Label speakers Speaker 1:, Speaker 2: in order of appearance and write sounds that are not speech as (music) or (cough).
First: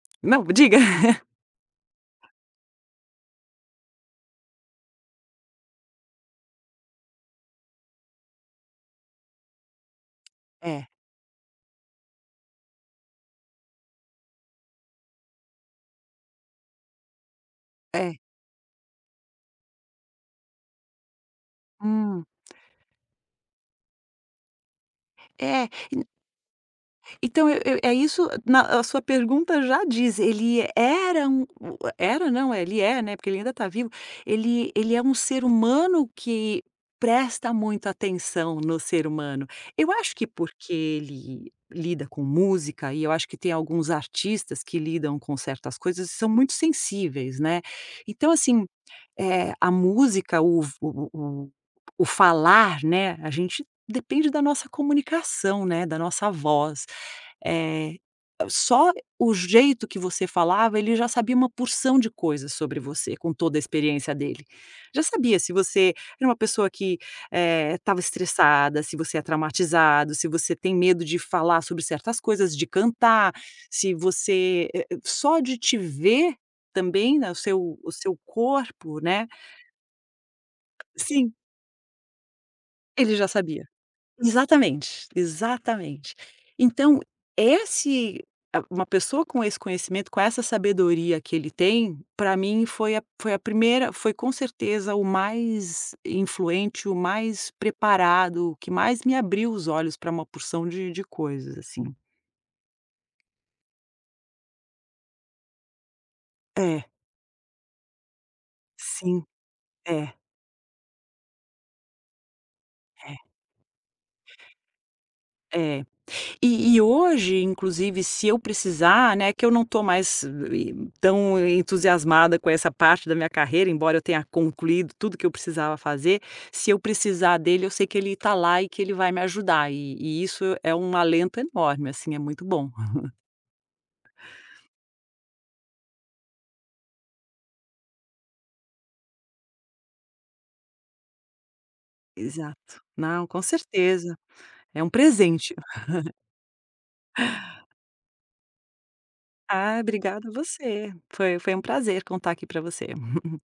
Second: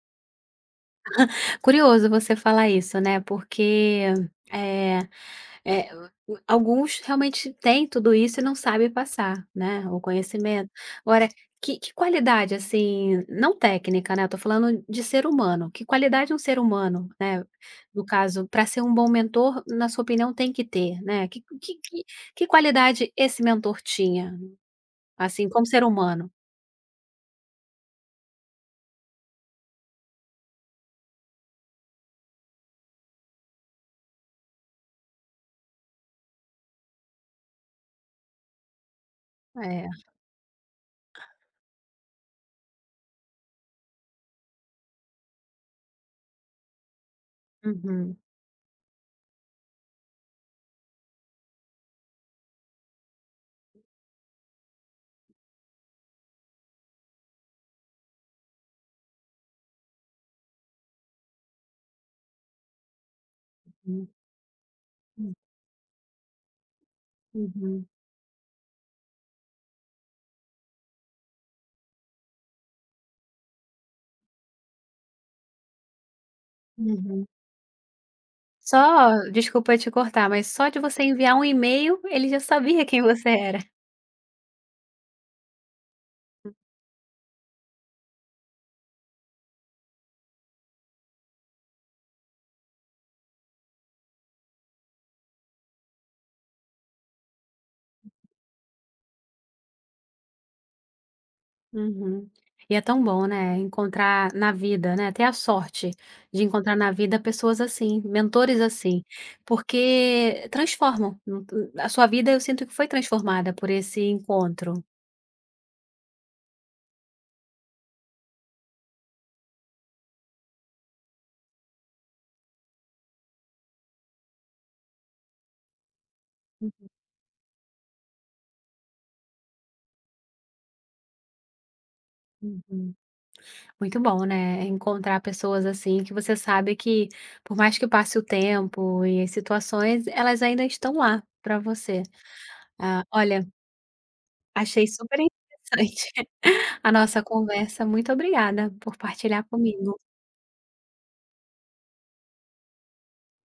Speaker 1: Não, diga. (laughs)
Speaker 2: (laughs) Curioso você falar isso, né, porque, eh eh, a a alguns realmente têm tudo isso e não sabem passar, né, o conhecimento.
Speaker 1: É.
Speaker 2: Agora que que qualidade, assim, não técnica, né, eu estou falando de ser humano, que qualidade um ser humano, né, no
Speaker 1: É.
Speaker 2: caso, pra ser um bom mentor, na sua opinião, tem que ter, né, que que que
Speaker 1: Hum.
Speaker 2: que qualidade esse mentor tinha? Assim,
Speaker 1: É,
Speaker 2: como ser
Speaker 1: e n
Speaker 2: humano.
Speaker 1: Então eu eu é isso na a sua pergunta já diz, ele era um u é era não, ele é, né, porque ele ainda está vivo, ele ele é um ser humano que presta muita atenção no ser humano. Eu
Speaker 2: É.
Speaker 1: acho que porque ele lida com música, e eu acho que tem alguns artistas que lidam com certas coisas e são muito sensíveis, né,
Speaker 2: Uhum.
Speaker 1: então assim, eh, a música, o f o o o o falar, né, a gente depende da nossa comunicação, né, da nossa voz. Eh, só o jeito que você falava, ele já sabia uma porção de coisas sobre você, com toda a
Speaker 2: Hum.
Speaker 1: experiência dele. Já
Speaker 2: Hum.
Speaker 1: sabia se você era uma pessoa que, eh,
Speaker 2: Uhum.
Speaker 1: estava estressada, se você é traumatizado, se você tem medo de falar sobre certas coisas, de cantar, se você, eh eh, só de te ver, também,
Speaker 2: Uhum.
Speaker 1: né, o seu o seu
Speaker 2: Só,
Speaker 1: corpo, né
Speaker 2: desculpa te cortar, mas só de você
Speaker 1: Sim.
Speaker 2: enviar um email, ele já sabia quem
Speaker 1: Ele já
Speaker 2: você era.
Speaker 1: sabia. Exatamente, exatamente. Então esse, ah, uma pessoa com esse conhecimento, com essa sabedoria que ele tem, pra mim foi a foi a primeira foi com certeza o mais influente, o mais preparado, o que mais me abriu os olhos pra uma porção de de coisas, assim.
Speaker 2: Uhum. E é tão bom, né, encontrar na vida, né, ter a sorte de encontrar
Speaker 1: É.
Speaker 2: na vida pessoas assim, mentores assim,
Speaker 1: Sim. É.
Speaker 2: porque transformam a sua vida, eu sinto que foi
Speaker 1: É.
Speaker 2: transformada por esse encontro.
Speaker 1: É. E e hoje, inclusive, se eu precisar, né, que eu não estou mais tão entusiasmada com essa parte da minha carreira, embora eu tenha concluído tudo o que eu precisava fazer, se eu
Speaker 2: Uhum.
Speaker 1: precisar dele, eu sei que ele está lá e que ele vai me ajudar, e e isso é um alento enorme, assim, é muito bom.
Speaker 2: Uhum.
Speaker 1: (chuckles)
Speaker 2: Muito bom, né, encontrar pessoas assim, que você sabe que, por mais que passe o tempo, e situações, elas ainda estão lá pra você.
Speaker 1: Exato.
Speaker 2: Ah,
Speaker 1: Não,
Speaker 2: olha
Speaker 1: com certeza. É
Speaker 2: achei
Speaker 1: um
Speaker 2: super
Speaker 1: presente. (laughs)
Speaker 2: interessante (chuckles) a nossa conversa. Muito obrigada por partilhar
Speaker 1: Ah,
Speaker 2: comigo.
Speaker 1: obrigada você. Foi foi um prazer contar aqui pra você. (chuckles)